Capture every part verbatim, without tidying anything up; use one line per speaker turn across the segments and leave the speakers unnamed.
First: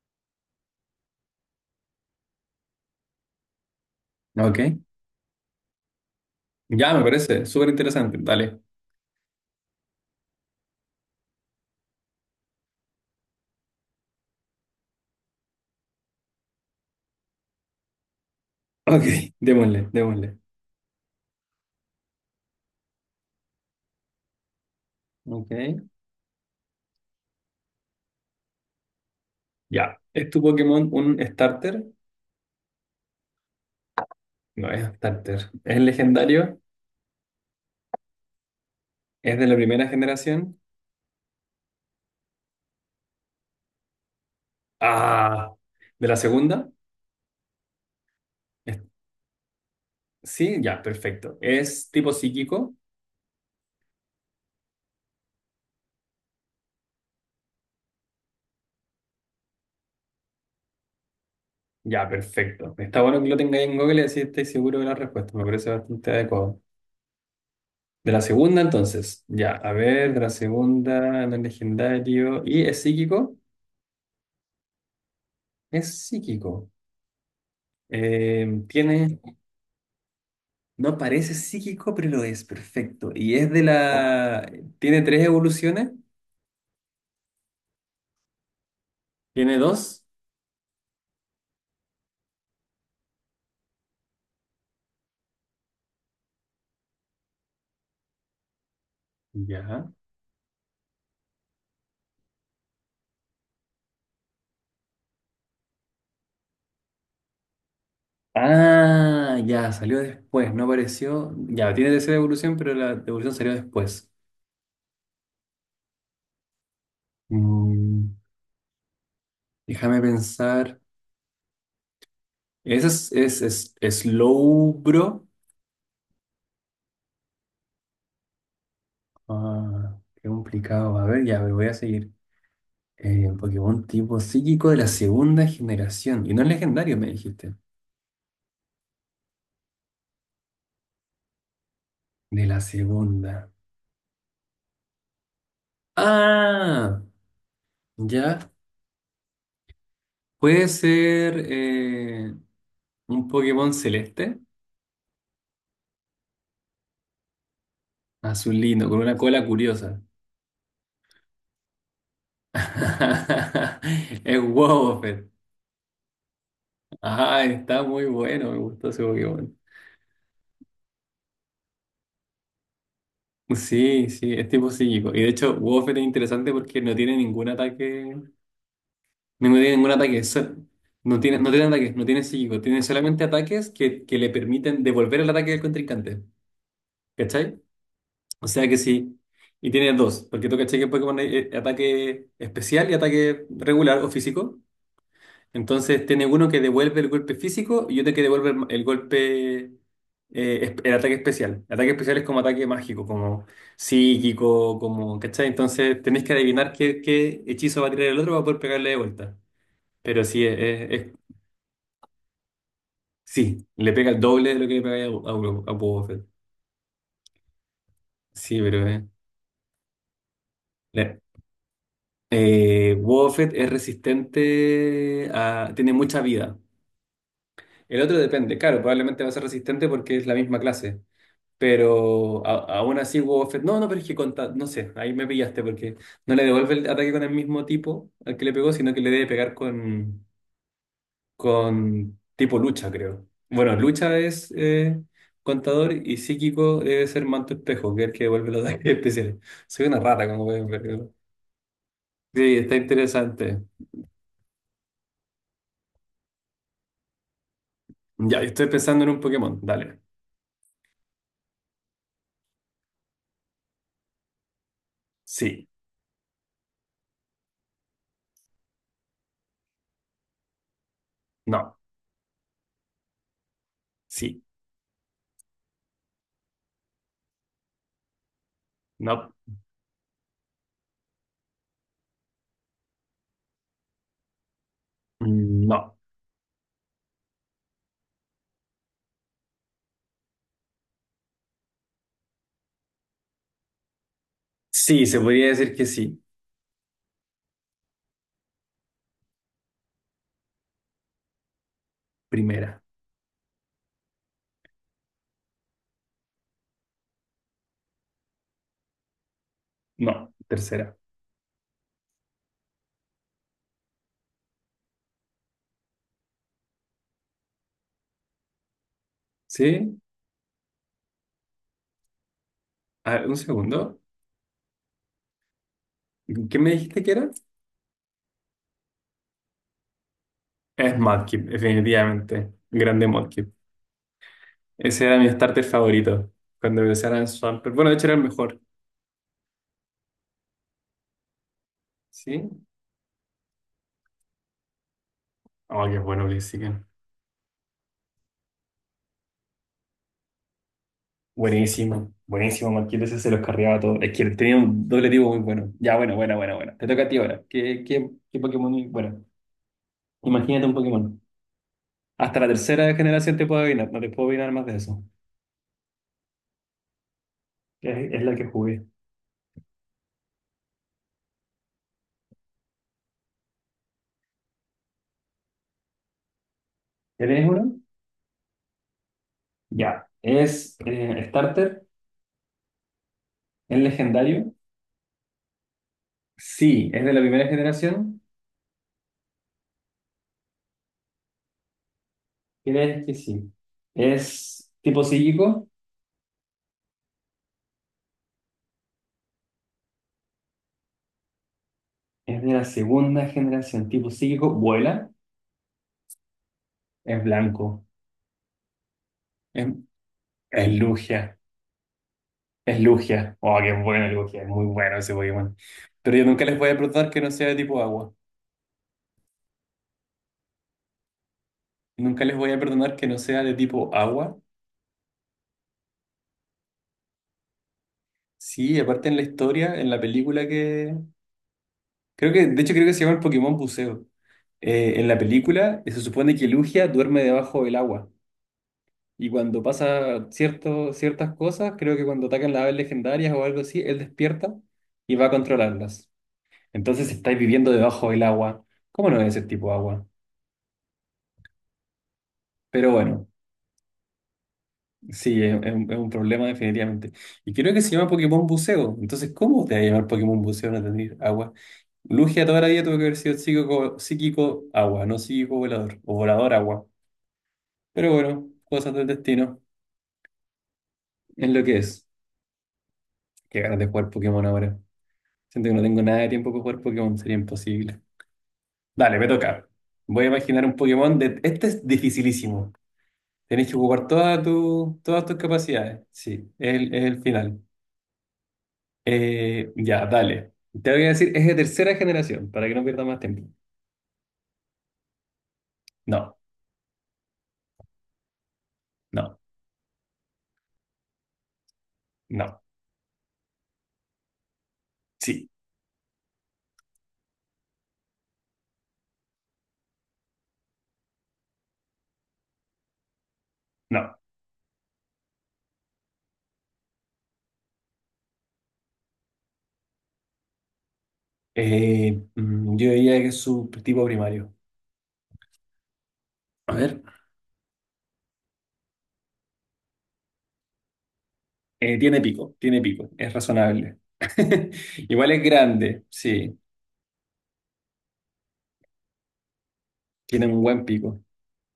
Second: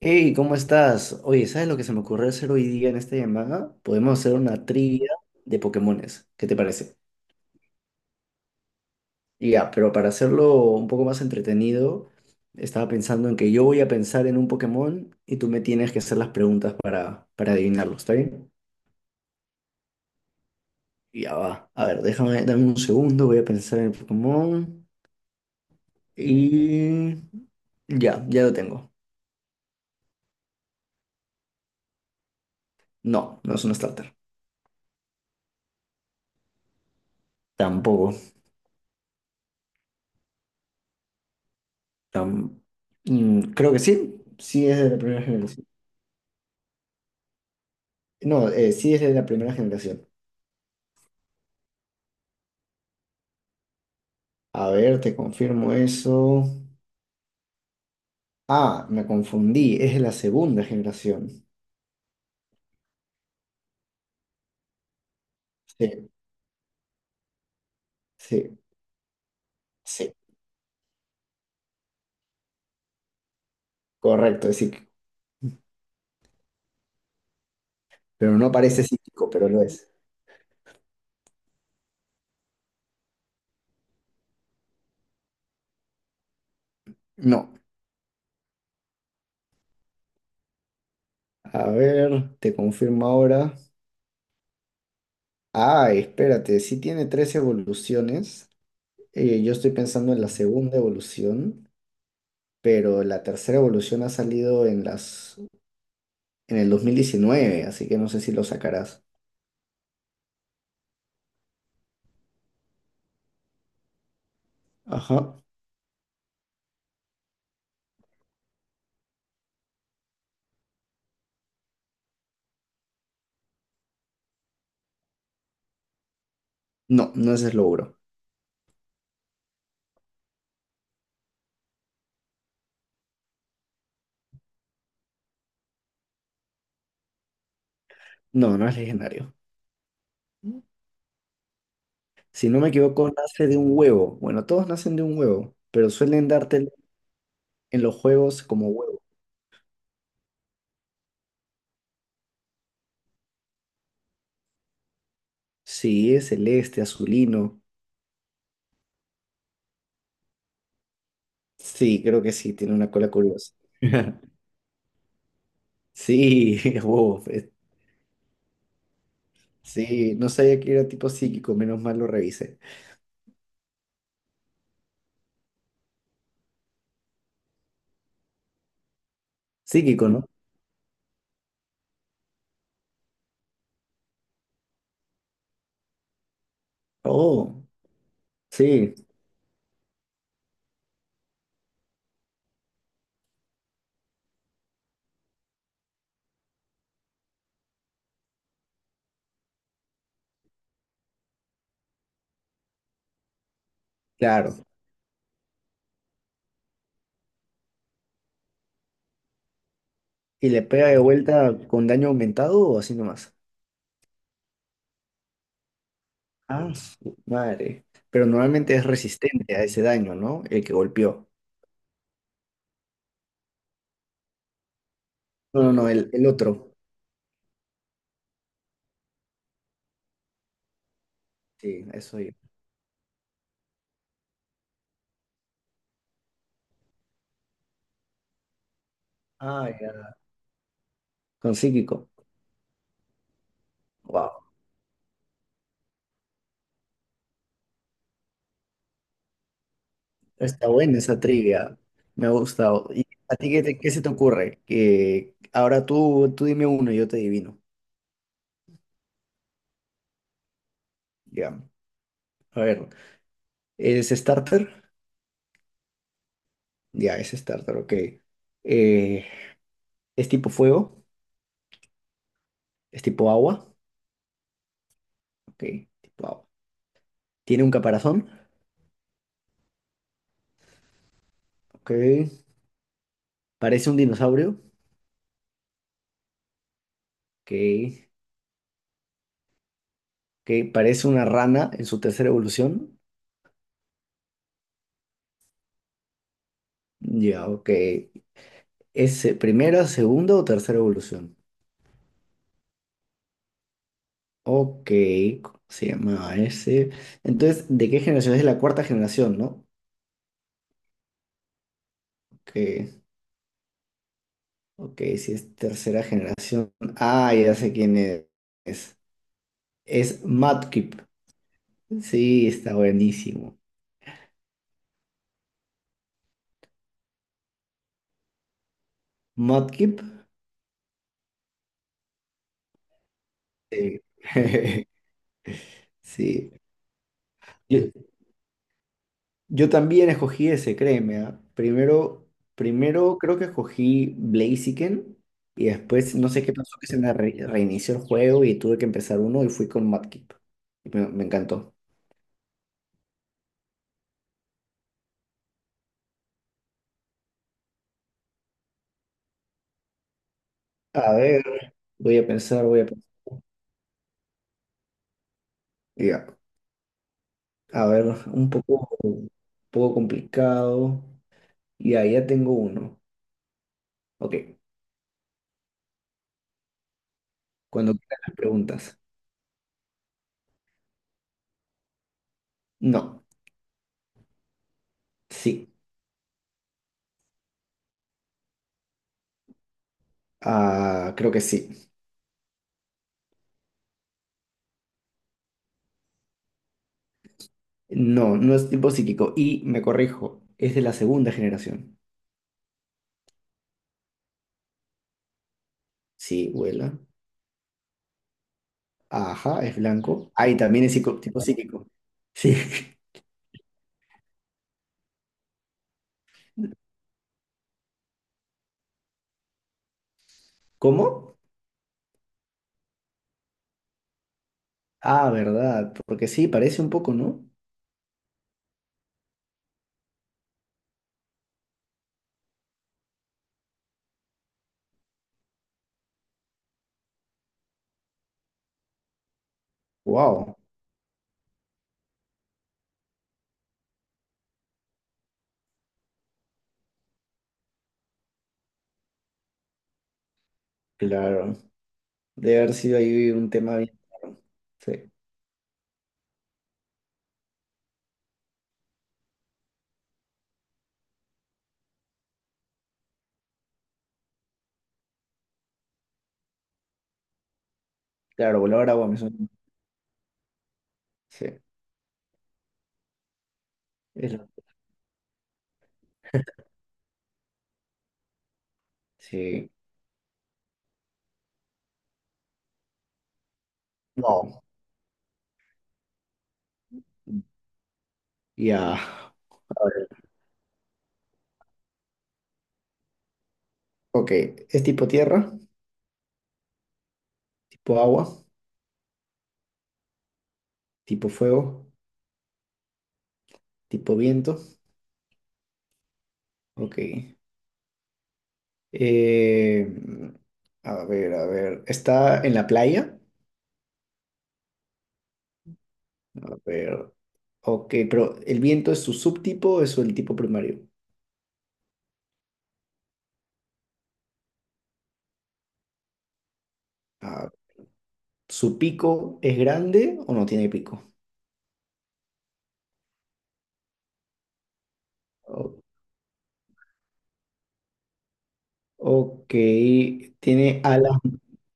Hey, ¿cómo estás? Oye, ¿sabes lo que se me ocurrió hacer hoy día en esta llamada? Podemos hacer
Ok,
una trivia de Pokémones. ¿Qué te
ya
parece?
me parece súper interesante. Dale.
Y ya, pero para hacerlo un poco más entretenido, estaba pensando en que yo voy a pensar en un Pokémon y tú me tienes que hacer las preguntas para, para adivinarlo, ¿está bien?
Ok, démosle, démosle.
Y ya va. A ver, déjame, dame un segundo, voy a pensar en el Pokémon.
Ok.
Y ya, ya lo tengo.
Ya. ¿Es tu Pokémon un starter?
No, no es un starter.
No es starter. ¿Es legendario?
Tampoco.
¿Es de la primera generación?
Tam- Mm, creo que sí. Sí es de la primera
Ah,
generación.
¿de la segunda?
No, eh,
Es-
sí es de la primera generación.
Sí, ya, perfecto. ¿Es tipo psíquico?
A ver, te confirmo eso. Ah, me confundí, es de la segunda generación.
Ya, perfecto. Está bueno que lo tengáis en Google y así estáis seguro de la respuesta. Me parece
Sí,
bastante adecuado. De la
sí,
segunda, entonces. Ya, a
sí,
ver, de la segunda, no es legendario. ¿Y es psíquico?
correcto, es psíquico.
Es psíquico.
Pero
Eh,
no parece
tiene,
psíquico, pero lo es.
no parece psíquico, pero lo es, perfecto. Y es de la... ¿Tiene tres evoluciones?
No.
¿Tiene dos?
A ver, te confirmo ahora. Ah, espérate, sí tiene tres evoluciones. Eh, yo estoy
Ya.
pensando en la segunda evolución, pero la tercera evolución ha salido en las, en el dos mil diecinueve, así que no sé si lo sacarás.
Ah, ya, salió después, no apareció. Ya, tiene tercera evolución, pero la evolución salió después.
Ajá.
Mm, déjame pensar. Ese es, es, es, Slowbro.
No, no es el
Ah, qué complicado. A ver, ya, pero voy a seguir. Eh, Pokémon tipo psíquico de la segunda generación. Y no es legendario, me dijiste.
No, no es legendario.
De
Si no
la
me equivoco, nace
segunda.
de un huevo. Bueno, todos nacen de un huevo, pero suelen darte
Ah,
en los juegos
ya.
como huevo.
Puede ser eh, un Pokémon celeste,
Sí, es celeste, azulino.
azulino, con una cola curiosa.
Sí, creo que sí, tiene una cola curiosa.
Es Wobbuffet.
Sí, es huevo.
Ah,
es-
está muy bueno, me gustó ese Pokémon.
Sí, no sabía que era tipo psíquico, menos mal lo revisé.
Sí, sí, es tipo psíquico. Y de hecho, Wobbuffet es interesante porque no tiene ningún ataque. No tiene ningún
Psíquico,
ataque.
¿no?
so- No tiene, no tiene ataques, no tiene psíquico. Tiene solamente ataques que, que le permiten devolver el ataque del contrincante. ¿Cachai?
Oh,
O sea que
sí,
sí. Y tiene dos, porque tú caché que en Pokémon hay eh, ataque especial y ataque regular o físico. Entonces tiene uno que devuelve el golpe físico y otro que devuelve el, el golpe, eh, es- el ataque especial. El ataque especial es como ataque mágico, como
claro.
psíquico, como, ¿cachai? Entonces tenés que adivinar qué, qué hechizo va a tirar el otro para poder pegarle de vuelta. Pero sí,
¿Y
es,
le pega
es-
de
es-
vuelta con daño aumentado o así nomás?
sí, le pega el doble de lo que le pega a, a, a Boba Fett.
Ah, su madre. Pero
Sí,
normalmente es
pero eh,
resistente a ese daño, ¿no? El que
la,
golpeó.
Eh, Buffett es resistente
No, no,
a...
no,
tiene
el,
mucha
el
vida.
otro.
El otro depende, claro, probablemente va a ser resistente porque es la misma clase.
Sí, eso yo.
Pero a- aún así Buffett... No, no, pero es que con ta- no sé, ahí me pillaste porque no le devuelve el ataque con el mismo tipo al que le pegó, sino que le debe pegar
Ah, ya.
con,
Con psíquico.
con tipo lucha, creo. Bueno, lucha
Wow.
es eh, contador y psíquico debe ser manto espejo, que es el que devuelve los ataques especiales. Soy una rata, como pueden
Está buena
ver.
esa trivia. Me ha
Sí, está
gustado. ¿Y a ti qué,
interesante.
te- qué se te ocurre? Que ahora tú, tú dime uno y yo te adivino.
Ya, estoy pensando en un Pokémon. Dale.
Ya. A ver. ¿Es starter?
Sí.
Ya, es starter, ok. Eh, ¿es tipo fuego?
No.
¿Es tipo agua?
Sí.
Ok, tipo agua. ¿Tiene un caparazón?
No.
Ok. ¿Parece un dinosaurio?
Mm, no.
Ok. Ok. ¿Parece una rana en su tercera evolución?
Sí, se podría decir que sí.
Ya, ok. ¿Es eh, primera, segunda o tercera evolución?
Primera.
Ok, ¿cómo se llama ese? Entonces, ¿de qué generación? Es de la cuarta generación, ¿no?
No. Tercera.
Ok, ok, si es tercera generación. Ah, ya sé quién es.
¿Sí?
Es Mudkip. Sí, está
A ver, un
buenísimo.
segundo. ¿Qué me dijiste que era?
Mudkip.
Es Mudkip, definitivamente. Grande Mudkip. Ese era mi starter favorito.
Sí.
Cuando empezara en Swampert.
Yo,
Bueno, de hecho era el mejor.
yo también escogí ese, créeme, ah. Primero,
¿Sí?
primero creo que escogí Blaziken y
Oh, qué
después
bueno
no sé qué pasó
Blaziken.
que se me re- reinició el juego y tuve que empezar uno y fui con Mudkip. Y me, me encantó.
Buenísimo. Buenísimo, Mudkip. Ese se los cargaba todo. Es que tenía un doble tipo muy bueno. Ya, bueno, bueno, bueno, bueno. Te toca a ti ahora. ¿Qué, qué, qué Pokémon? Bueno. Imagínate un
A
Pokémon.
ver, voy a
Hasta la
pensar, voy a
tercera
pensar.
generación te puedo adivinar, no te puedo adivinar más de eso.
Ya. A ver,
Es, es la que
un
jugué.
poco, un poco complicado. Y ahí ya tengo uno. Ok,
¿Ya tienes uno?
cuando quieran las preguntas.
Ya. ¿Es eh, starter?
No,
¿Es legendario?
sí.
Sí. ¿Es de la primera generación?
Ah, creo que sí.
¿Crees que sí? ¿Es tipo psíquico?
No, no es tipo psíquico. Y me corrijo, es de la segunda generación.
¿Es de la segunda generación? ¿Tipo psíquico? ¿Vuela?
Sí, vuela.
¿Es blanco?
Ajá,
¿Es,
es blanco. Ay,
es
también es psico-
Lugia?
tipo psíquico. Sí.
¿Es Lugia? Oh, qué bueno Lugia, es muy bueno ese Pokémon. Pero yo nunca les voy a perdonar que no sea de tipo agua.
¿Cómo?
Nunca les voy a perdonar que no sea de tipo agua.
Ah, verdad, porque sí, parece un poco, ¿no?
Sí, aparte en la historia, en la película que... Creo que, de hecho creo que se llama el Pokémon Buceo. Eh, en la película eh, se supone que Lugia duerme debajo del agua. Y cuando pasa
Wow,
cierto, ciertas cosas, creo que cuando atacan las aves legendarias o algo así, él despierta y va a controlarlas. Entonces estáis viviendo debajo del agua. ¿Cómo no es ese tipo de agua?
claro. Debe haber
Pero
sido
bueno,
ahí un tema bien claro. Sí,
sí, es, es un es un problema definitivamente. Y creo que se llama Pokémon Buceo. Entonces, ¿cómo te va a llamar Pokémon Buceo no tener agua? Lugia toda la vida tuvo que haber sido psíquico, psíquico agua, no psíquico volador, o volador agua. Pero bueno,
claro, volador
cosas del
agua me suena.
destino,
Sí.
es lo que es. Qué ganas de jugar
Es
Pokémon
lo-
ahora. Siento que no tengo nada de tiempo para jugar Pokémon, sería imposible. Dale, me toca.
Sí.
Voy a imaginar un Pokémon de... Este es dificilísimo. Tenés que jugar todas
No.
tu- todas tus capacidades. Sí, es el, es el final.
Ya.
Eh, ya, dale. Te voy a decir, es de tercera generación, para que no pierdas más tiempo.
Ok. ¿Es tipo tierra?
No,
¿Tipo agua?
no,
¿Tipo fuego?
no.
¿Tipo viento?
Sí,
Ok. Eh, a ver, a ver. ¿Está en la playa?
no.
A ver. Ok, pero ¿el viento es su subtipo o es el tipo primario?
Eh, mm, yo diría que es su tipo primario. A ver.
Ah, ¿su pico es grande o no tiene pico?
Eh, tiene pico, tiene pico, es razonable. Igual es
O-
grande, sí,
ok,
tiene un
tiene
buen
alas.
pico.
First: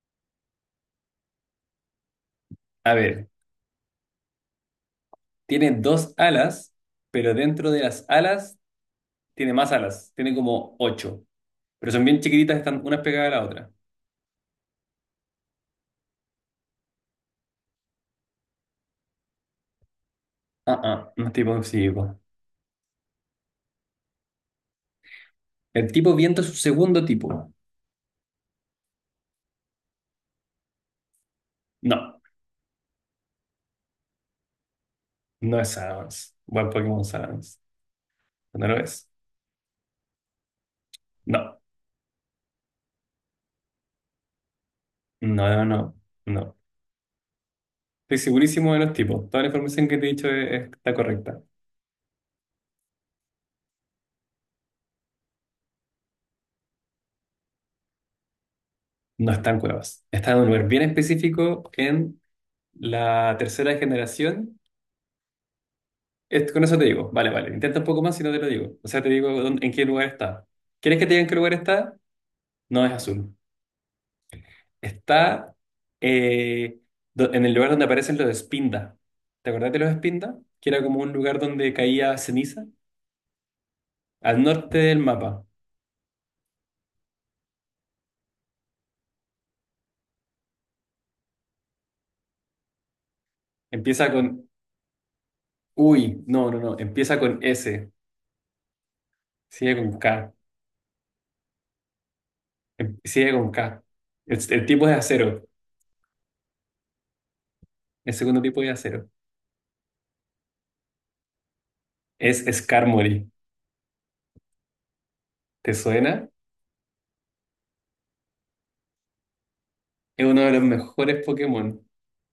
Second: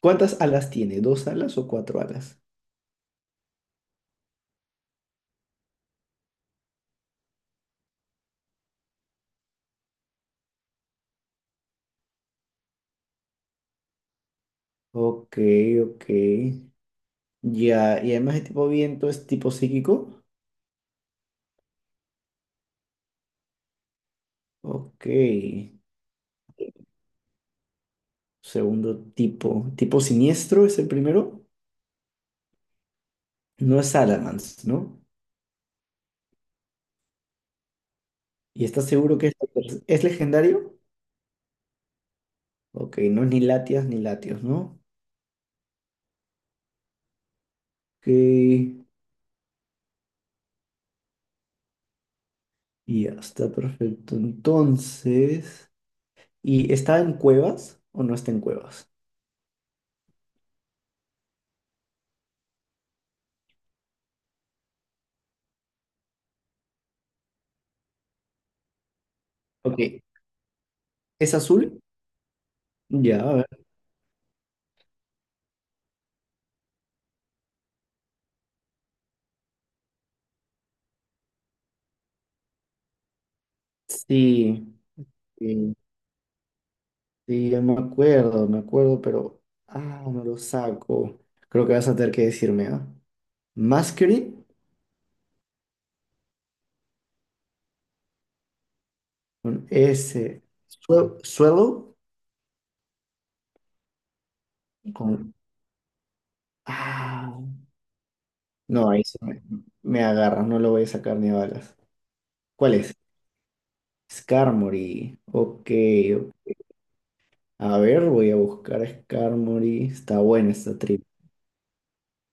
¿Cuántas alas tiene? ¿Dos alas o cuatro alas?
A ver, tiene dos alas, pero dentro de las alas tiene más alas, tiene como ocho, pero son bien chiquititas, están unas pegadas a la otra.
Ok, ok. Ya, y además el tipo viento es tipo psíquico.
Ah, ah, no es tipo psíquico.
Ok.
El tipo viento es su segundo tipo.
Segundo tipo. ¿Tipo siniestro es el primero?
No,
No es Salamence, ¿no?
no es Salamence. Buen Pokémon Salamence.
¿Y
¿No lo
estás
es?
seguro que es, es legendario?
No,
Ok, no es ni Latias ni Latios, ¿no?
no, no, no.
Ok,
Estoy segurísimo de
y
los tipos. Toda la información que te he dicho es- está correcta.
ya está perfecto. Entonces, ¿y está en cuevas o no está en cuevas?
No están cuevas. Está en un lugar bien específico en la tercera generación. Es- con eso te digo. Vale, vale. Intenta un poco más si no te lo digo. O sea, te digo dónde- en
Ok,
qué lugar está. ¿Quieres que te diga en
¿es
qué lugar
azul?
está? No es
Ya, a
azul.
ver.
Está eh, do- en el lugar donde aparecen los Espinda. ¿Te acordás de los Espinda? Que era como un lugar donde caía ceniza. Al
Sí,
norte del mapa.
sí, sí, ya me acuerdo, me acuerdo, pero. Ah, no lo saco. Creo que vas a tener que decirme, ¿ah?
Empieza
Masquerade
con... Uy, no, no, no. Empieza con S.
con
Sigue con K.
S. Sue- Suelo
Em- Sigue con K. Es- El, tipo es de
con.
acero.
Ah,
El segundo tipo es de
no, ahí
acero.
se me, me agarra, no lo voy a sacar ni a balas.
Es
¿Cuál es?
Skarmory.
Skarmory. Ok,
¿Te suena?
a ver, voy a buscar a Skarmory. Está
Es uno
buena
de los
esta trivia.
mejores Pokémon.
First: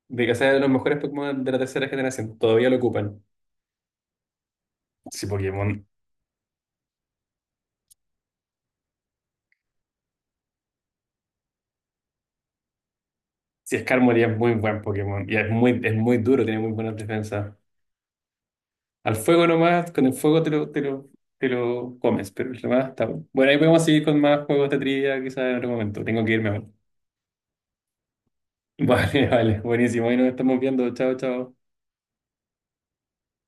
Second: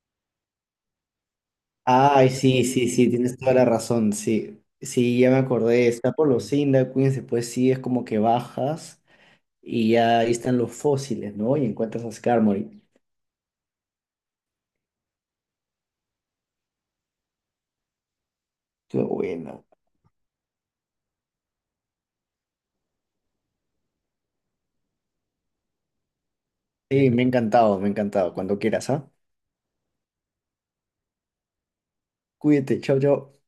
De que sea de los mejores Pokémon de la tercera
Ay,
generación.
sí,
Todavía lo
sí, sí,
ocupan.
tienes toda la razón. Sí, sí,
Sí,
ya me
Pokémon.
acordé. Está por los Cyndaquins, después sí es como que bajas y ya ahí están los fósiles, ¿no? Y encuentras a Skarmory.
Sí, Skarmory es muy buen Pokémon. Y es muy, es muy duro, tiene muy buenas defensas.
Qué
Al fuego
bueno.
nomás, con el fuego te lo, te lo, te lo comes, pero el demás está bueno. Bueno, ahí podemos seguir con más juegos de trivia quizás en otro momento. Tengo que irme ahora.
Sí, me ha encantado, me ha encantado. Cuando quieras, ¿ah?
Vale, vale, buenísimo. Ahí nos estamos viendo. Chao, chao.
Cuídate, chao, chao.